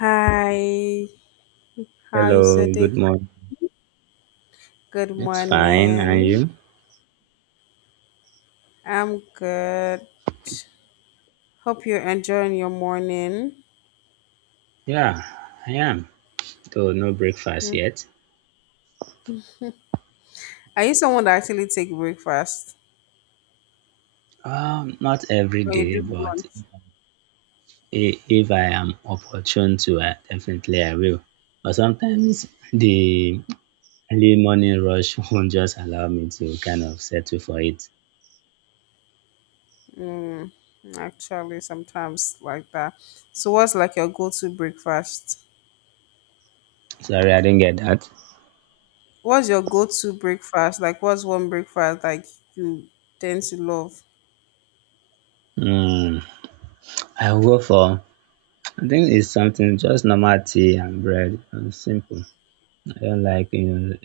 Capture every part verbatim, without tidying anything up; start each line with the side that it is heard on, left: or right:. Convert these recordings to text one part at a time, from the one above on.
left: Hi, how is your
right: Hello,
left: day?
right: good morning.
left: Good
right: It's fine, and
left: morning.
right: you?
left: I'm good. Hope you're enjoying your morning.
right: Yeah, I am. Though no breakfast
left: Mm.
right: yet.
left: Are you someone that actually take breakfast
right: Um, not every
left: or you
right: day,
left: do
right: but
left: brunch?
right: i- if I am opportune to, I definitely I will. But sometimes the early morning rush won't just allow me to kind of settle for it.
left: Mm, actually, sometimes like that. So, what's like your go-to breakfast?
right: Sorry, I didn't get that.
left: What's your go-to breakfast? Like, what's one breakfast like you tend to love?
right: Hmm. I will go for. I think it's something just normal tea and bread. uh, Simple. I don't like, you know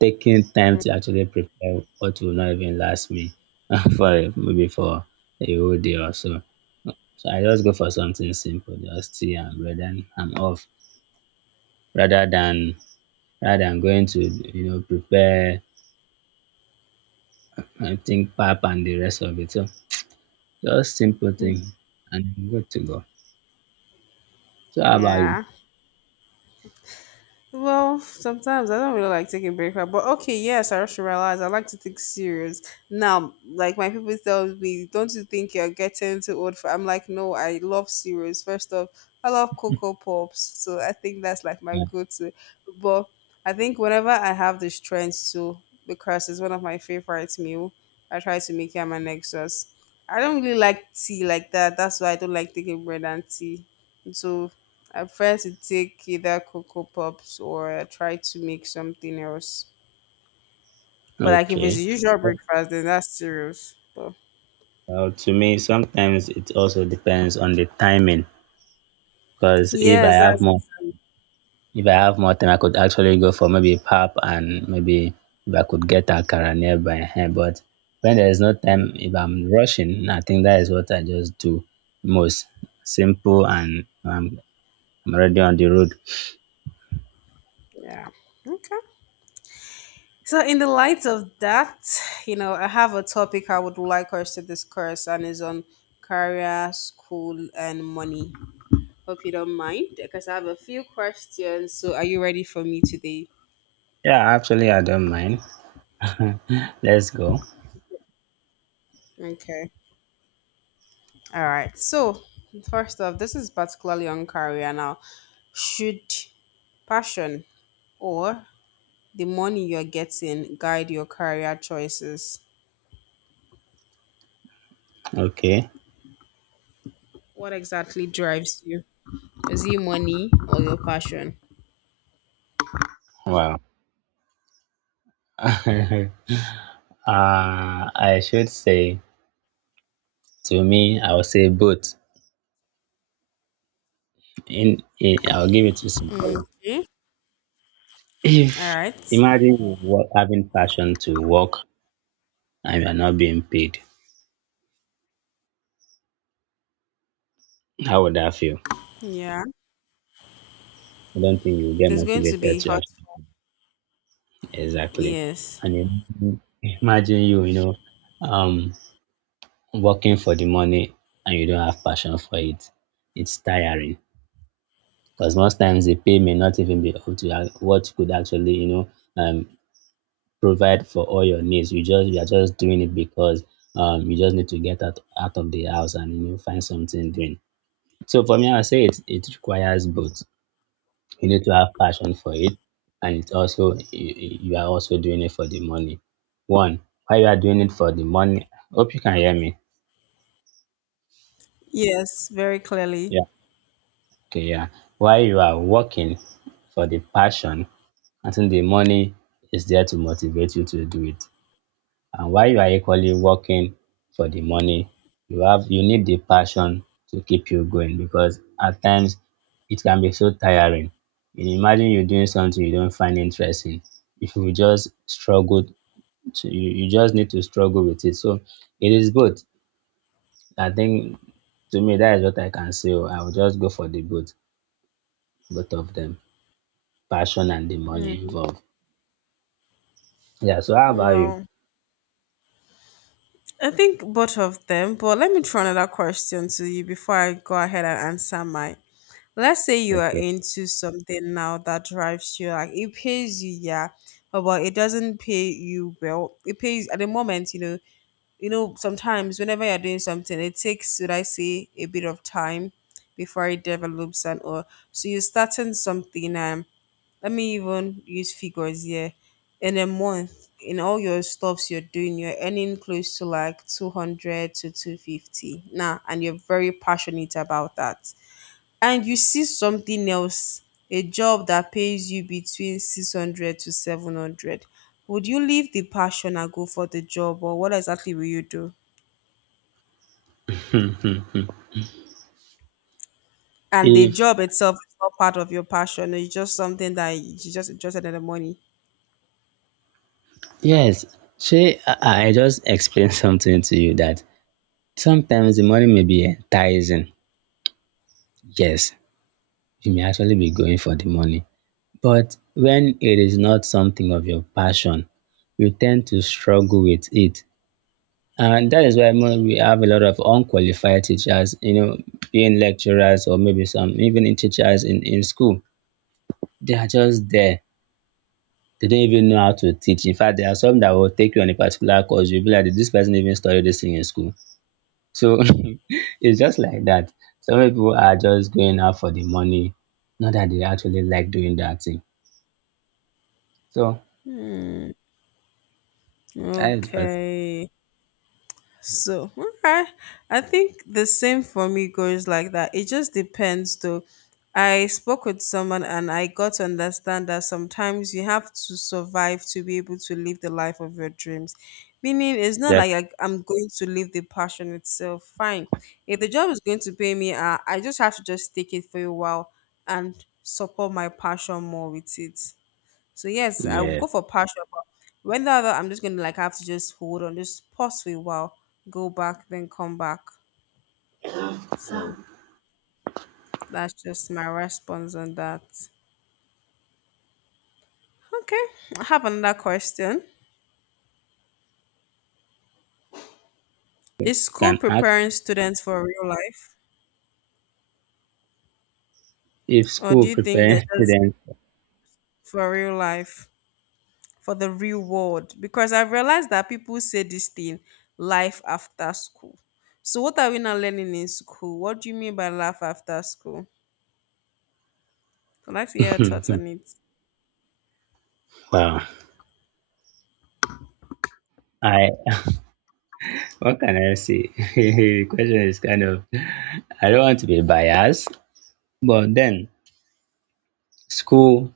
right: taking time
left: Mm,
right: to actually prepare what will not even last me for a- maybe for a whole day or so. So I just go for something simple, just tea and bread, and I'm off. Rather than rather than going to you know prepare, I think, pap and the rest of it. So just simple thing, and I'm good to go. So how about you?
left: yeah. Well, sometimes I don't really like taking breakfast, but okay, yes, I should realize I like to think serious. Now, like my people tell me, don't you think you're getting too old for I'm like, no, I love serious. First off, I love cocoa pops. So I think that's like my
right: Yeah.
left: go to. But I think whenever I have the strength to because it's one of my favorite meal, I try to make it my next extra. I don't really like tea like that. That's why I don't like taking bread and tea. So I prefer to take either cocoa pops or try to make something else. But like if it's
right: Okay.
left: usual breakfast, then that's serious. But
right: Well, to me, sometimes it also depends on the timing. Because if I
left: yes,
right: have
left: that's
right: more
left: it.
right: If I have more time, I could actually go for maybe pap and maybe if I could get akara nearby. Ehen. But when there is no time, if I'm rushing, I think that is what I just do most. Simple, and um, I'm already on the road.
left: Yeah. Okay. So in the light of that, you know, I have a topic I would like us to discuss, and is on career, school, and money. Hope you don't mind, because I have a few questions. So are you ready for me today?
right: Yeah, actually, I don't mind. Let's go.
left: Okay. All right. So, first off, this is particularly on career now. Should passion or the money you're getting guide your career choices?
right: Okay.
left: What exactly drives you? Is it money or your passion?
right: Wow. uh, I should say, to me, I will say both. In, in I'll give it to somebody.
left: Okay. All
right: If,
left: right.
right: imagine you wa- having passion to work and you are not being paid, how would that feel?
left: Yeah.
right: I don't think you'll get
left: There's going to be
right: motivated to
left: hot.
right: actually. Exactly.
left: Yes.
right: And im- imagine you, you know, um, working for the money and you don't have passion for it. It's tiring, because most times the pay may not even be up to ac- what could actually, you know, um, provide for all your needs. You just you are just doing it because, um, you just need to get out, out of the house and, you know, find something doing. So for me, I would say it it requires both. You need to have passion for it, and it's also, you, you are also doing it for the money. One, while you are doing it for the money. Hope you can hear me.
left: Yes, very clearly.
right: Yeah. Okay. Yeah. While you are working for the passion, I think the money is there to motivate you to do it. And while you are equally working for the money, you have, you need the passion to keep you going, because at times it can be so tiring. You imagine you're doing something you don't find interesting, if you will just struggle. So you, you just need to struggle with it. So it is both. I think, to me, that is what I can say. Oh. I will just go for the both, both of them. Passion and the money
left: Mm.
right: involved. Yeah, so how about you?
left: Well, I think both of them, but let me throw another question to you before I go ahead and answer mine. Let's say you are
right: Okay.
left: into something now that drives you like it pays you, yeah, but but it doesn't pay you well, it pays at the moment. you know you know sometimes whenever you're doing something, it takes, should I say, a bit of time before it develops and all. So you're starting something and let me even use figures here. In a month, in all your stuffs you're doing, you're earning close to like two hundred to two fifty now and you're very passionate about that, and you see something else, a job that pays you between six hundred to seven hundred, would you leave the passion and go for the job or what exactly will you do? And the
right: If
left: job itself is not part of your passion. It's just something that you just interested in the money.
right: yes, she I, I just explained something to you that sometimes the money may be enticing. Yes, you may actually be going for the money. But when it is not something of your passion, you tend to struggle with it. And that is why mo- we have a lot of unqualified teachers, you know, being lecturers, or maybe some even in teachers in, in school. They are just there. They don't even know how to teach. In fact, there are some that will take you on a particular course. You'll be like, did this person even study this thing in school? So it's just like that. Some people are just going out for the money, not that they actually like doing that thing. So that is just
left: Okay. So, okay. I think the same for me goes like that. It just depends, though. I spoke with someone and I got to understand that sometimes you have to survive to be able to live the life of your dreams. Meaning, it's not
right: that.
left: like I, I'm going to live the passion itself. Fine. If the job is going to pay me, uh, I just have to just take it for a while and support my passion more with it. So yes, I will
right: Yeah,
left: go for partial, but when the other, I'm just gonna like have to just hold on, just pause for a while, go back, then come back. So that's just my response on that. Okay, I have another question.
right: you
left: Is school
right: can ask
left: preparing students for real life,
right: if
left: or
right: school
left: do you think they're
right: preparing
left: just
right: students.
left: for real life, for the real world? Because I've realized that people say this thing, life after school. So what are we now learning in school? What do you mean by life after school? I'd like to hear your thoughts on it.
right: Wow. I, what can I say? Question is kind of, I don't want to be biased, but then, school,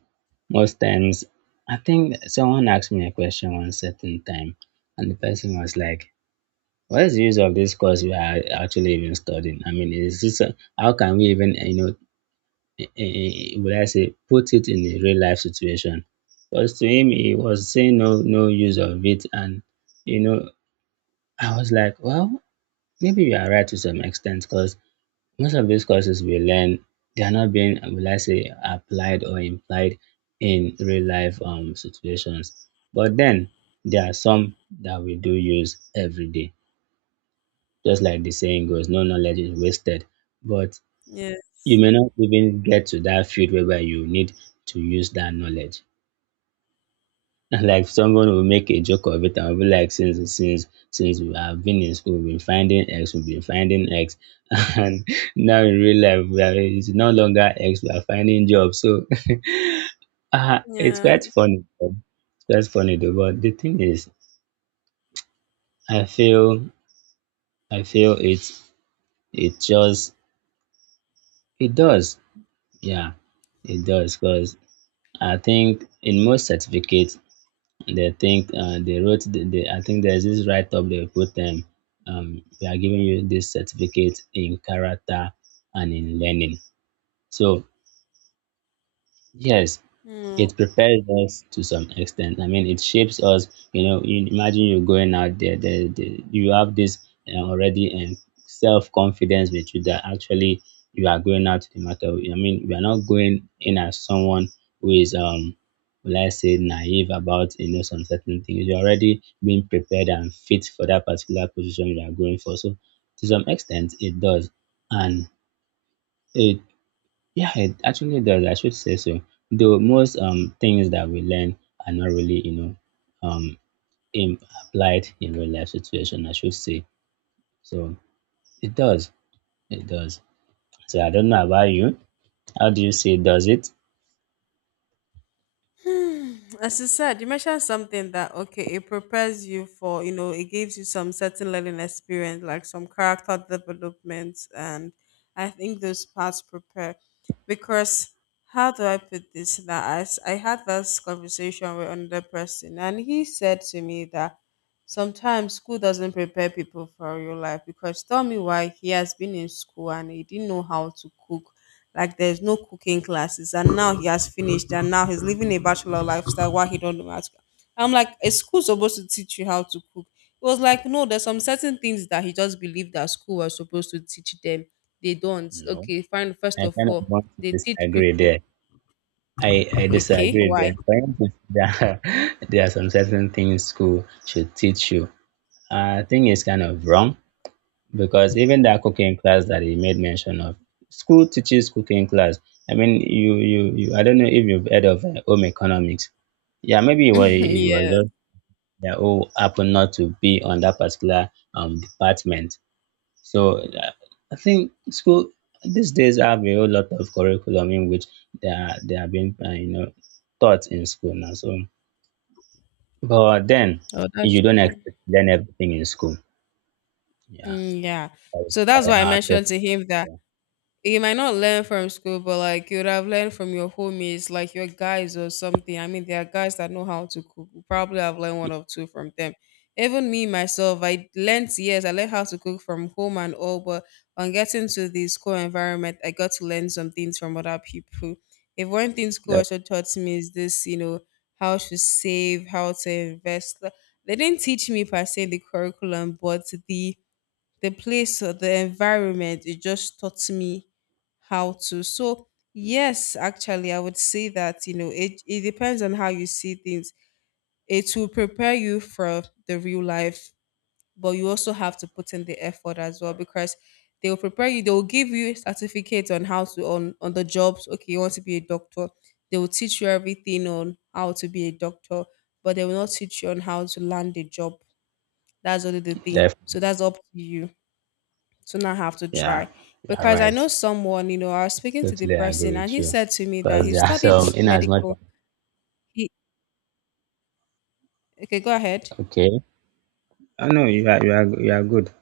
right: most times, I think someone asked me a question one certain time, and the person was like, "What is the use of this course we are actually even studying? I mean, is this a, how can we even, you know, eh, eh, eh, would I say, put it in a real life situation?" Because to him, he was saying no, no use of it, and, you know, I was like, well, maybe you are right to some extent, because most of these courses we learn, they're not being, will I say, applied or implied in real life um, situations. But then, there are some that we do use every day. Just like the saying goes, no knowledge is wasted. But you
left: Yes.
right: may not even get to that field whereby you need to use that knowledge. Like someone will make a joke of it and will be like, since since since we have been in school, we've been finding x, we've been finding x. And now in real life we are, it's no longer x we are finding, jobs. So uh, it's
left: Yeah.
right: quite funny though. It's quite funny though, but the thing is, i feel i feel it's, it just, it does. Yeah, it does. Because I think in most certificates, they think, uh, they wrote the, the I think there's this write up they put them, um, we are giving you this certificate in character and in learning. So yes,
left: Mm.
right: it prepares us to some extent. I mean, it shapes us. You know, you imagine you're going out there, there, there you have this uh, already, um, self confidence with you, that actually you are going out to the matter. I mean, you are not going in as someone who is, um, let's say, naive about, you know, some certain things. You're already being prepared and fit for that particular position you are going for. So, to some extent, it does, and it, yeah, it actually does. I should say so. Though most um things that we learn are not really, you know, um in, applied in real life situation, I should say. So it does. It does. So I don't know about you. How do you say, does it?
left: As you said, you mentioned something that okay, it prepares you for, you know, it gives you some certain learning experience, like some character development and I think those parts prepare because how do I put this? That I, s- I had this conversation with another person and he said to me that sometimes school doesn't prepare people for real life because tell me why he has been in school and he didn't know how to cook. Like there's no cooking classes and now he has finished and now he's living a bachelor lifestyle while he don't know how to cook. I'm like, is school supposed to teach you how to cook? It was like, no, there's some certain things that he just believed that school was supposed to teach them. They don't.
right: No,
left: Okay, fine. First
right: I
left: of
right: kind of
left: all,
right: want to
left: they teach
right: disagree
left: people.
right: there. I, I
left: Okay,
right: disagree
left: why?
right: there. For instance, there are, there are some certain things school should teach you. I think it's kind of wrong, because even that cooking class that he made mention of, school teaches cooking class. I mean, you, you, you, I don't know if you've heard of uh, home economics. Yeah, maybe it was, it was
left: yeah.
right: just they all happened not to be on that particular um, department. So uh, I think school these days have a whole lot of curriculum in which they are they are being, uh, you know, taught in school now. So, but then,
left: Oh, that's
right: you don't
left: true.
right: expect to learn everything in school. Yeah,
left: Mm, yeah.
right: that's
left: So
right: why
left: that's why I
right: our
left: mentioned
right: parents,
left: to him that
right: uh,
left: you might not learn from school, but like you would have learned from your homies, like your guys or something. I mean, there are guys that know how to cook. You probably have learned one or two from them. Even me myself, I learned, yes, I learned how to cook from home and all, but on getting to the school environment, I got to learn some things from other people. If one thing school
right: they-
left: also taught me is this, you know, how to save, how to invest. They didn't teach me per se in the curriculum, but the the place or the environment, it just taught me how to. So yes, actually I would say that, you know, it, it depends on how you see things. It will prepare you for the real life, but you also have to put in the effort as well because they will prepare you, they will give you certificates on how to, on on the jobs. Okay, you want to be a doctor, they will teach you everything on how to be a doctor, but they will not teach you on how to land a job. That's only the thing,
right: they
left: so that's up to you to not have to
right: Yeah,
left: try.
right: you're
left: Because I know
right: right.
left: someone, you know, I was speaking to the
right: Totally
left: person
right: agree
left: and
right: with
left: he
right: you.
left: said to me that he
right: Because there are
left: studied
right: some, in as much as,
left: medical. He Okay, go ahead.
right: okay. Oh, no, you are, you are, you are good.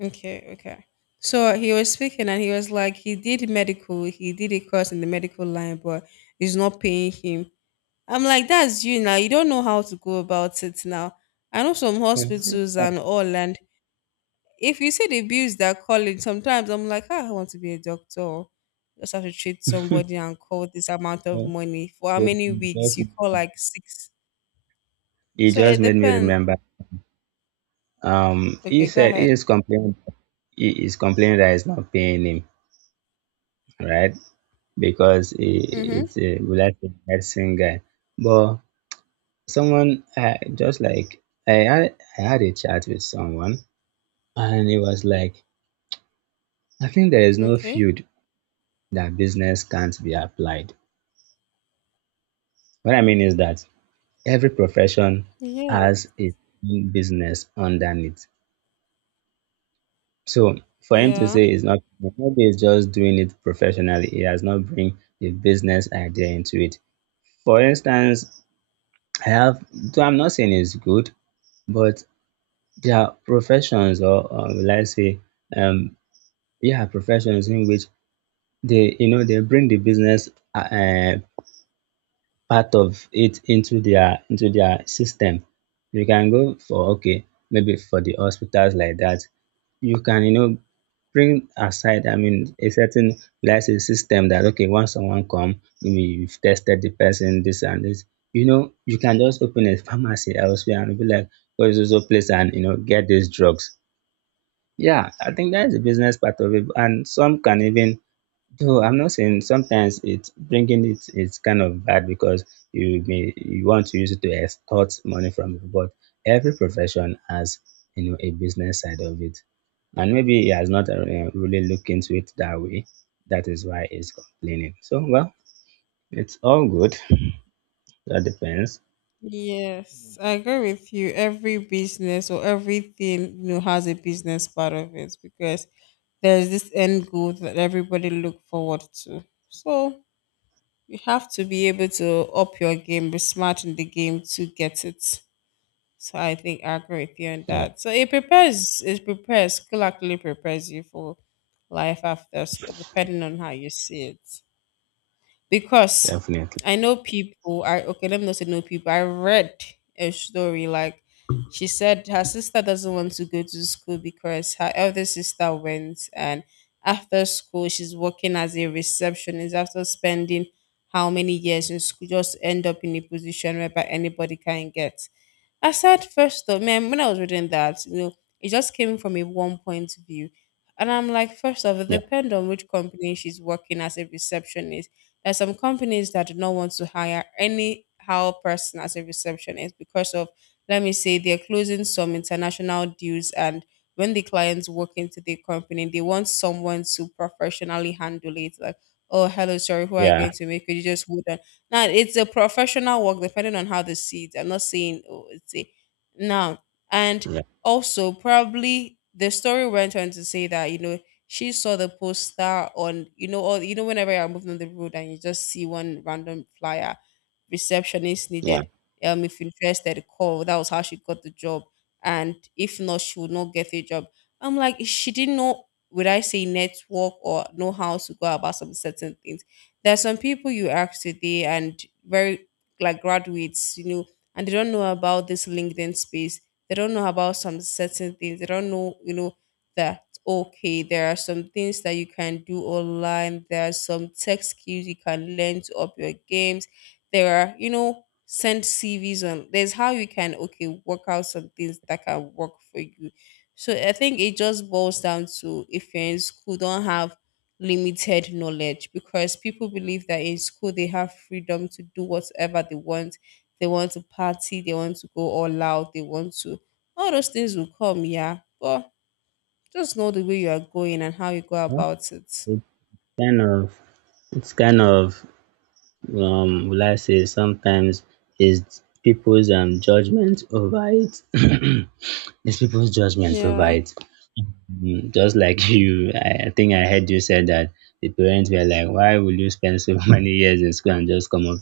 left: Okay, okay. So he was speaking and he was like, he did medical, he did a course in the medical line, but it's not paying him. I'm like, that's you now. You don't know how to go about it now. I know some hospitals
right: Yeah.
left: and all, and if you see the bills they're calling, sometimes I'm like, ah, I want to be a doctor. Just have to treat somebody and call this amount of money for how
right: You
left: many weeks?
right: just
left: You call like six.
right: you
left: So
right: just
left: it
right: made me
left: depends.
right: remember. Um, he
left: Okay, go
right: said
left: ahead.
right: he is complaining. He is complaining that it's not paying him, right? Because he,
left: Mm-hmm.
right: it's a, will I say, medicine guy. But someone, uh, just like I had, I had a chat with someone, and it was like, I think there is no
left: Okay.
right: field that business can't be applied. What I mean is that every profession
left: Yeah.
right: has a business underneath. So for him to
left: Yeah.
right: say it's not, maybe he's just doing it professionally, he has not bring the business idea into it. For instance, I have, though I'm not saying it's good, but there are professions, or, or will I say, um yeah professions in which they, you know, they bring the business, uh, uh, part of it into their into their system. You can go for, okay, maybe for the hospitals like that. You can, you know, bring aside, I mean, a certain, let's say, system that, okay, once someone come, maybe you've tested the person, this and this. You know, you can just open a pharmacy elsewhere and be like, go to so place and, you know, get these drugs. Yeah, I think that's the business part of it. And some can even, so I'm not saying sometimes it's bringing, it is kind of bad, because you may you want to use it to extort money from people, but every profession has, you know, a business side of it, and maybe he has not, uh, really looked into it that way. That is why he's complaining. So well, it's all good. That depends.
left: Yes, I agree with you. Every business or everything you know has a business part of it because there's this end goal that everybody look forward to. So you have to be able to up your game, be smart in the game to get it. So I think I agree with you on
right: Yeah,
left: that. So it prepares, it prepares, school actually prepares you for life after school, depending on how you see it because
right: definitely.
left: I know people. I, okay, let me not say know people. I read a story like she said her sister doesn't want to go to school because her elder sister went and after school she's working as a receptionist after spending how many years in school just end up in a position whereby anybody can get. I said first off, man, when I was reading that, you know, it just came from a one point of view. And I'm like, first off, it
right: Yeah,
left: depends on which company she's working as a receptionist. There's some companies that do not want to hire any how person as a receptionist because of, let me say, they're closing some international deals and when the clients walk into the company, they want someone to professionally handle it. Like, oh, hello, sorry, who are you going
right: yeah,
left: to make? Could you just hold on? Now it's a professional work, depending on how they see it. I'm not saying oh, it's a now. And
right: yeah,
left: also, probably the story went on to say that, you know, she saw the poster on, you know, all, you know, whenever you're moving on the road and you just see one random flyer, receptionist
right: yeah.
left: needed. Um, if interested, call. That was how she got the job, and if not, she would not get a job. I'm like, she didn't know. Would I say network or know how to go about some certain things? There's some people you ask today and very like graduates, you know, and they don't know about this LinkedIn space. They don't know about some certain things. They don't know, you know, that okay, there are some things that you can do online. There are some tech skills you can learn to up your games. There are, you know, send C Vs on. There's how you can okay work out some things that can work for you. So I think it just boils down to if you're in school, don't have limited knowledge because people believe that in school they have freedom to do whatever they want. They want to party, they want to go all out, they want to. All those things will come, yeah. But just know the way you are going and how you go
right: Well,
left: about it.
right: it's kind of it's kind of, um will I say sometimes, is people's um judgment over it. It's people's judgment over
left: Yeah.
right: it. Mm, just like you, I, I think I heard you said that the parents were like, "Why will you spend so many years in school and just come up,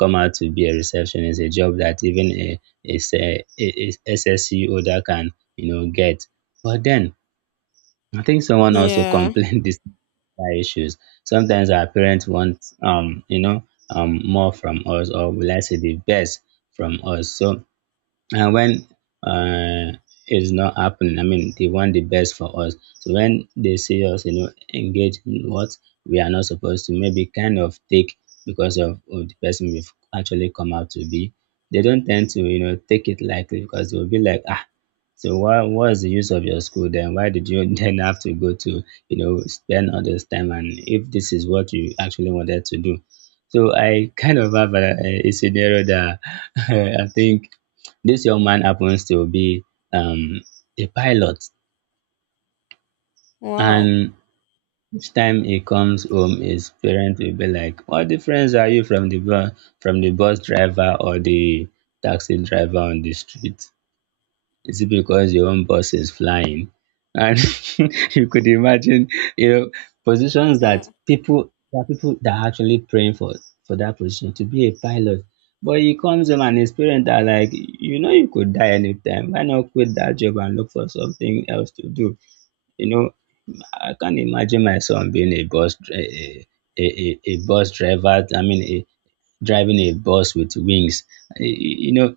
right: come out to be a receptionist? A job that even a, a, a, a S S C holder can you know get." But then I think someone also
left: Yeah.
right: complained this our issues. Sometimes our parents want, um, you know, um, more from us, or will I say the best from us. So, and when uh, it's not happening. I mean, they want the best for us. So when they see us, you know, engage in what we are not supposed to, maybe kind of take because of, of the person we've actually come out to be, they don't tend to, you know, take it lightly because they'll be like, ah, so what what is the use of your school then? Why did you then have to go to, you know, spend all this time and if this is what you actually wanted to do? So I kind of have a, a scenario that I think this young man happens to be um, a pilot,
left: Wow.
right: and each time he comes home his parents will be like, what difference are you from the bus from the bus driver or the taxi driver on the street? Is it because your own boss is flying? And you could imagine, you know, positions that
left: Yeah.
right: people there are people that are actually praying for for that position to be a pilot. But he comes home and his parents are like, you know, you could die anytime. Why not quit that job and look for something else to do? You know, I can't imagine my son being a bus dri- a, a, a, a bus driver. I mean, driving a bus with wings. Y- y- You know,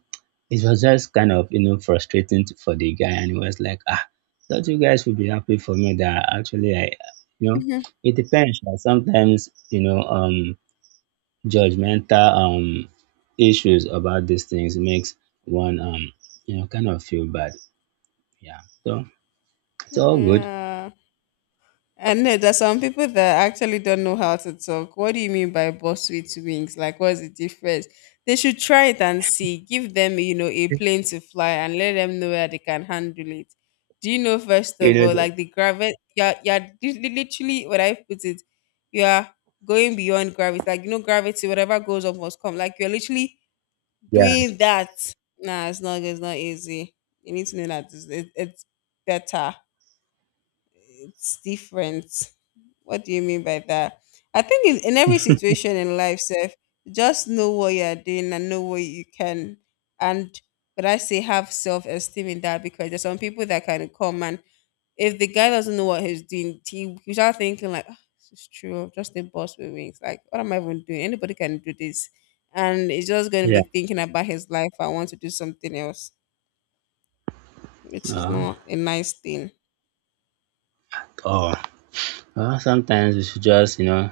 right: it was just kind of, you know, frustrating to- for the guy. And he was like, ah, thought you guys would be happy for me that actually I, you know, it depends. Like sometimes, you know, um, judgmental um issues about these things makes one um, you know, kind of feel bad. Yeah. So it's all good.
left: Yeah. And no, there's some people that actually don't know how to talk. What do you mean by buckwheat wings? Like, what's the difference? They should try it and see. Give them, you know, a plane to fly and let them know where they can handle it. Do you know, first
right: You
left: of all,
right: know,
left: like the gravity, you're, you're li- li- literally, what I put it, you are going beyond gravity. Like, you know, gravity, whatever goes up must come. Like, you're literally
right: yeah,
left: doing that. Nah, it's not, it's not easy. You need to know that it's, it, it's better. It's different. What do you mean by that? I think in, in every situation in life, Seth, just know what you're doing and know what you can. And but I say have self esteem in that because there's some people that can come and if the guy doesn't know what he's doing, he you start thinking like, "Ah, this is true. I'm just a boss with wings. Like, what am I even doing? Anybody can do this, and he's just going to be thinking about his life. I want to do something else, which
right: yeah.
left: is
right: Uh,
left: not a nice thing."
right: oh, well, sometimes we should just, you know,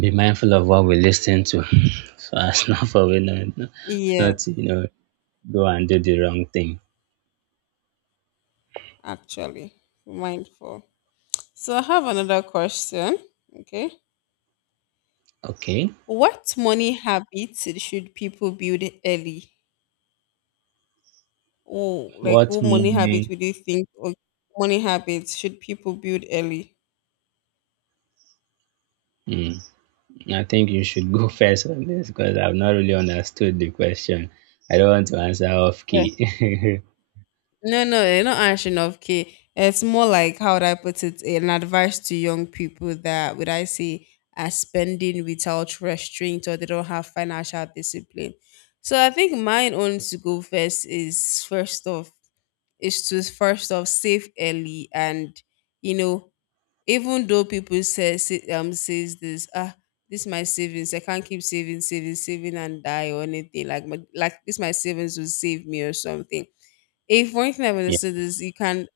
right: be mindful of what we listen to so as not for we not,
left: Yeah.
right: not to, you know, go and do the wrong thing.
left: Actually mindful. So I have another question. Okay.
right: Okay.
left: What money habits should people build early? Oh, like
right: What
left: what money habit
right: money?
left: would you think or money habits should people build early?
right: Hmm. I think you should go first on this because I've not really understood the question. I don't want to answer off
left: Yeah.
right: key.
left: No, no, eh, not answering of K. It's more like how would I put it? An advice to young people that would I say are spending without restraint or they don't have financial discipline. So I think mine own to go first is first off is to first off save early, and you know, even though people say, say um says this ah this my savings, I can't keep saving saving saving and die or anything, like my, like this my savings will save me or something. If one thing I've
right: Yeah,
left: understood is you can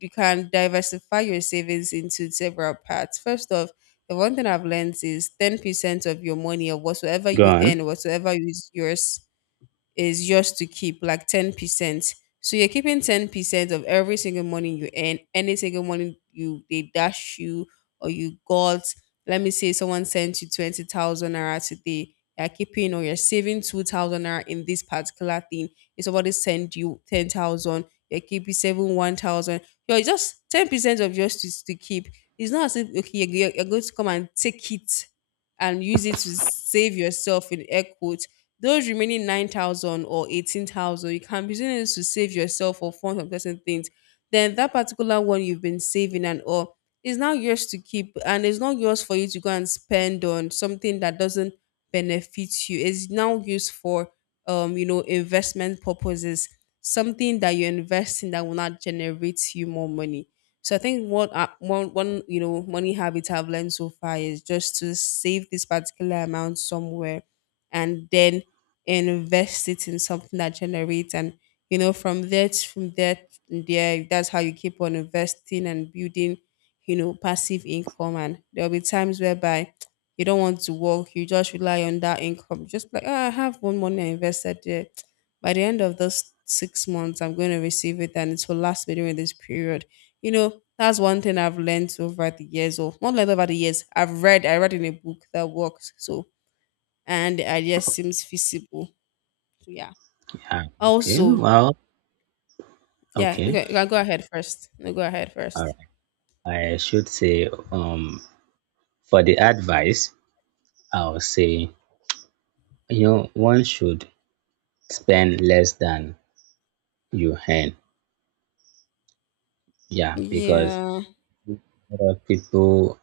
left: you can diversify your savings into several parts. First off, the one thing I've learned is ten percent of your money or whatsoever
right: go
left: you
right: on.
left: earn, whatsoever is yours is yours to keep, like ten percent. So you're keeping ten percent of every single money you earn, any single money you they dash you or you got. Let me say someone sent you twenty thousand naira today. You're keeping or you're saving two thousand naira in this particular thing. If somebody sent you ten thousand, you're keeping saving one thousand. You're just ten percent of yours to, to keep. It's not as if okay, you're, you're you're going to come and take it and use it to save yourself in air quotes. Those remaining nine thousand or eighteen thousand, you can be using it to save yourself or fund some certain things. Then that particular one you've been saving and all is now yours to keep, and it's not yours for you to go and spend on something that doesn't benefit you. It's now used for, um, you know, investment purposes, something that you invest in that will not generate you more money. So I think what I, one one you know money habit I've learned so far is just to save this particular amount somewhere, and then invest it in something that generates, and you know from there to- from there to there, that's how you keep on investing and building, you know passive income. And there'll be times whereby you don't want to work, you just rely on that income. Just like oh, I have one money I invested there, by the end of those six months I'm going to receive it and it will last me during this period. you know that's one thing I've learned over the years, or not learned over the years, i've read i read in a book that works. So, and the idea seems feasible, so yeah.
right: Yeah, okay.
left: Also,
right: Well,
left: yeah.
right: okay.
left: Okay, go go ahead first. No, go ahead
right: All
left: first.
right: right. I should say, um, for the advice, I'll say, you know, one should spend less than you earn. Yeah, because
left: Yeah.
right: lot of people,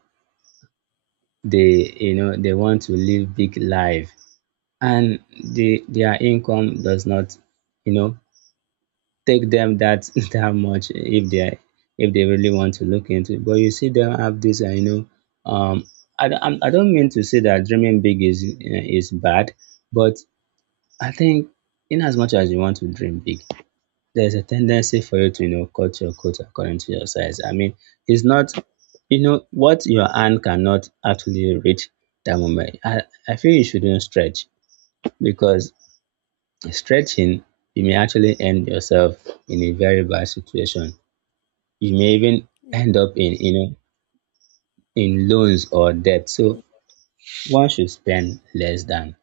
right: they, you know, they want to live big life, and the their income does not, you know, take them that that much if they, if they really want to look into it. But you see them have this uh, you know, um, I, don't- I'm- I don't mean to say that dreaming big is uh, is bad, but I think in as much as you want to dream big, there's a tendency for you to, you know, cut your coat according to your size. I mean, it's not, you know, what your hand cannot actually reach that moment. I, I feel you shouldn't stretch, because stretching, you may actually end yourself in a very bad situation. You may even
left: Mm,
right: end up in, you know, in loans or debt. So
left: mm,
right: one should spend less than,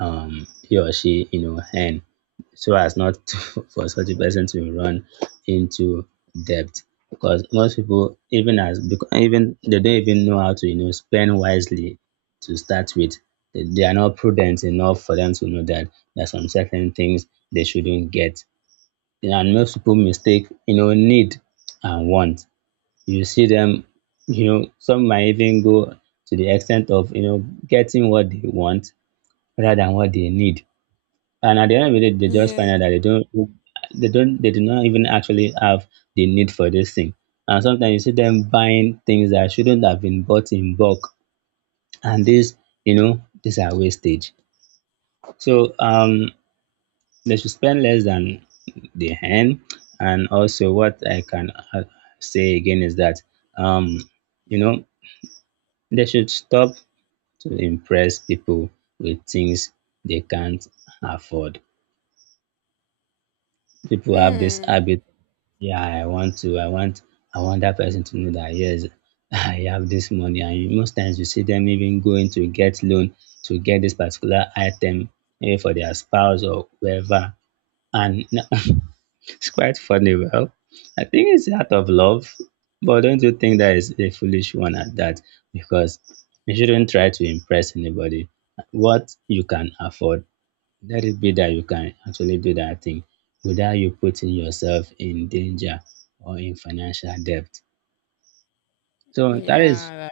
right: um, he or she, you know, earn, so as not for such a person to run into debt. Because most people, even as, because even they don't even know how to, you know, spend wisely to start with, they they are not prudent enough for them to know that there are some certain things they shouldn't get. And most people mistake, you know, need and want. You see them, you know, some might even go to the extent of, you know, getting what they want rather than what they need, and at the end of the day, they just
left: yeah.
right: find out that they don't, they don't, they do not even actually have the need for this thing. And sometimes you see them buying things that shouldn't have been bought in bulk, and these, you know, these are wastage. So, um, they should spend less than the hand. And also, what I can, uh, say again is that, um, you know, they should stop to impress people with things they can't afford. People have this
left: Hmm.
right: habit. yeah i want to i want I want that person to know that yes, I have this money. And you- most times you see them even going to get loan to get this particular item, maybe for their spouse or whoever. And it's quite funny. Well, I think it's out of love, but don't you think that is a foolish one at that? Because you shouldn't try to impress anybody what you can afford. Let it be that you can actually do that thing without you putting yourself in danger or in financial debt. So that is
left: Yeah.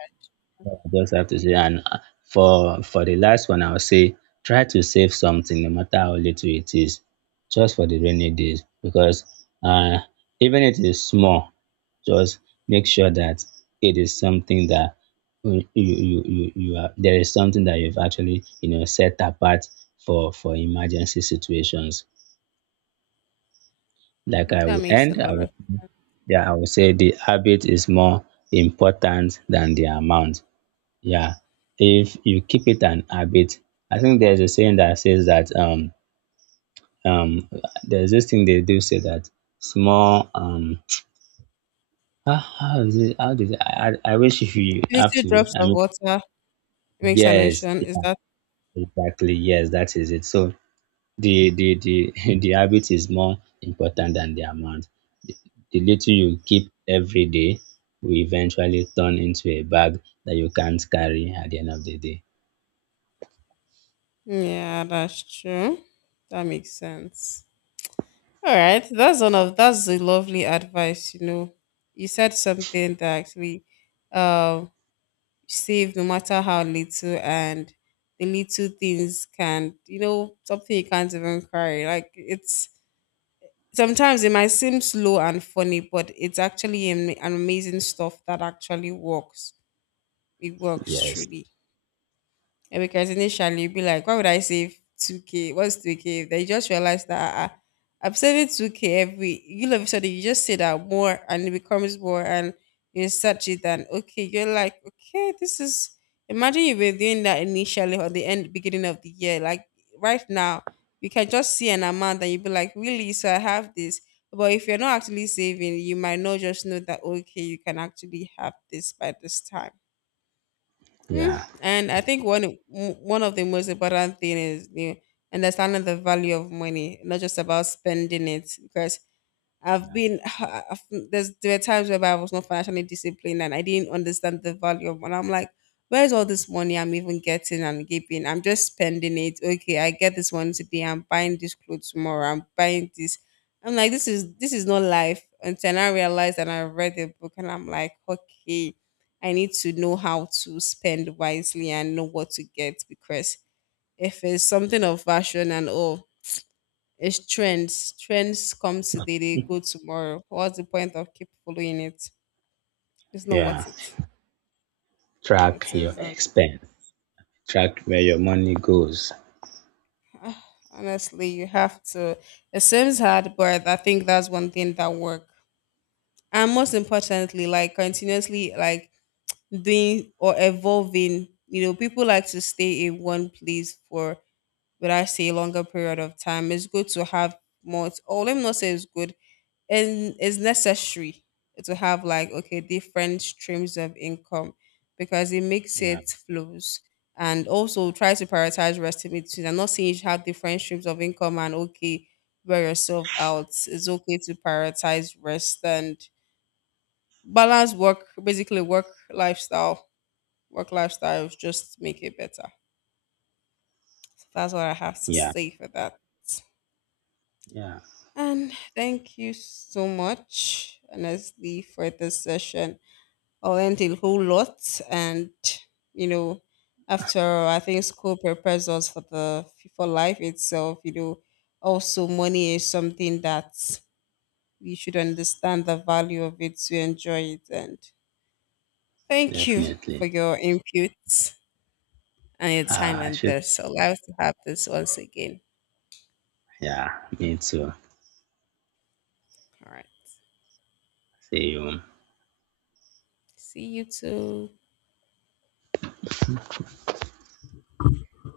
right: what I just have to say. And, uh, for for the last one, I'll say try to save something, no matter how little it is, just for the rainy days. Because, uh, even if it is small, just make sure that it is something that you you you you are there is something that you've actually, you know, set apart for for emergency situations. Like
left: That,
right: I
left: that
right: will
left: makes a
right: end, I
left: lot
right: will,
left: of
right: yeah, I will say the habit is more important than the amount. Yeah. If you keep it an habit, I think there's a saying that says that, um um there's this thing they do say that small, um, how, how is it, how did I, I I wish if you have
left: little
right: to,
left: drops
right: I
left: of
right: mean,
left: water makes an
right: yes,
left: ocean. Is
right: yeah,
left: that?
right: exactly, yes, that is it. So the the the the habit is more important than the amount. The little you keep every day will eventually turn into a bag that you can't carry at the end of the day.
left: Yeah, that's true. That makes sense. All right. That's one of that's a lovely advice. You know, you said something that actually, um, save no matter how little, and the little things can, you know something you can't even carry, like it's sometimes it might seem slow and funny, but it's actually am- an amazing stuff that actually works. It works
right: Yes.
left: truly. Yeah, because initially you'd be like, why would I save two k? What's two k? Then you just realize that ah, ah, I'm saving two k every, you know, so you just say that more and it becomes more, and you search it and okay, you're like, okay, this is, imagine you were doing that initially or the end, beginning of the year. Like right now, you can just see an amount and you be like, really? So I have this. But if you're not actually saving, you might not just know that, okay, you can actually have this by this time. Mm,
right: Yeah.
left: and I think one m- one of the most important thing is, you know, understanding the value of money, not just about spending it. Because I've
right: Yeah.
left: been I've, there's there were times where I was not financially disciplined and I didn't understand the value of, and I'm like, where's all this money I'm even getting and giving? I'm just spending it. Okay, I get this one today, I'm buying this clothes tomorrow, I'm buying this. I'm like, this is this is not life until I realized and I read the book and I'm like, okay, I need to know how to spend wisely and know what to get. Because if it's something of fashion and all, it's trends. Trends come today, they go tomorrow. What's the point of keep following it? It's not
right: Yeah.
left: worth it. It
right: Track your
left: isn't.
right: expense. Track where your money goes.
left: Ah, honestly, you have to. It seems hard, but I think that's one thing that work. And most importantly, like continuously, like doing or evolving. You know, people like to stay in one place for, would I say, a longer period of time. It's good to have more. Oh, let me not say it's good. And it's necessary to have like okay different streams of income, because it makes
right: Yeah.
left: it flows. And also try to prioritize responsibilities. Am not saying you should have different streams of income and okay wear yourself out. It's okay to prioritize rest and balance work, basically work lifestyle work lifestyle, just make it better. So that's what I have to
right: Yeah.
left: say for that.
right: Yeah.
left: And thank you so much honestly for this session. I learned a whole lot, and you know, after, I think school prepares us for the for life itself. You know, also money is something that we should understand the value of it to enjoy it. And thank you for
right: Definitely.
left: your inputs and your time
right: Ah, I
left: and
right: should.
left: this. So I'll have to have this once again.
right: Yeah. Me too.
left: All right,
right: See you.
left: see you too.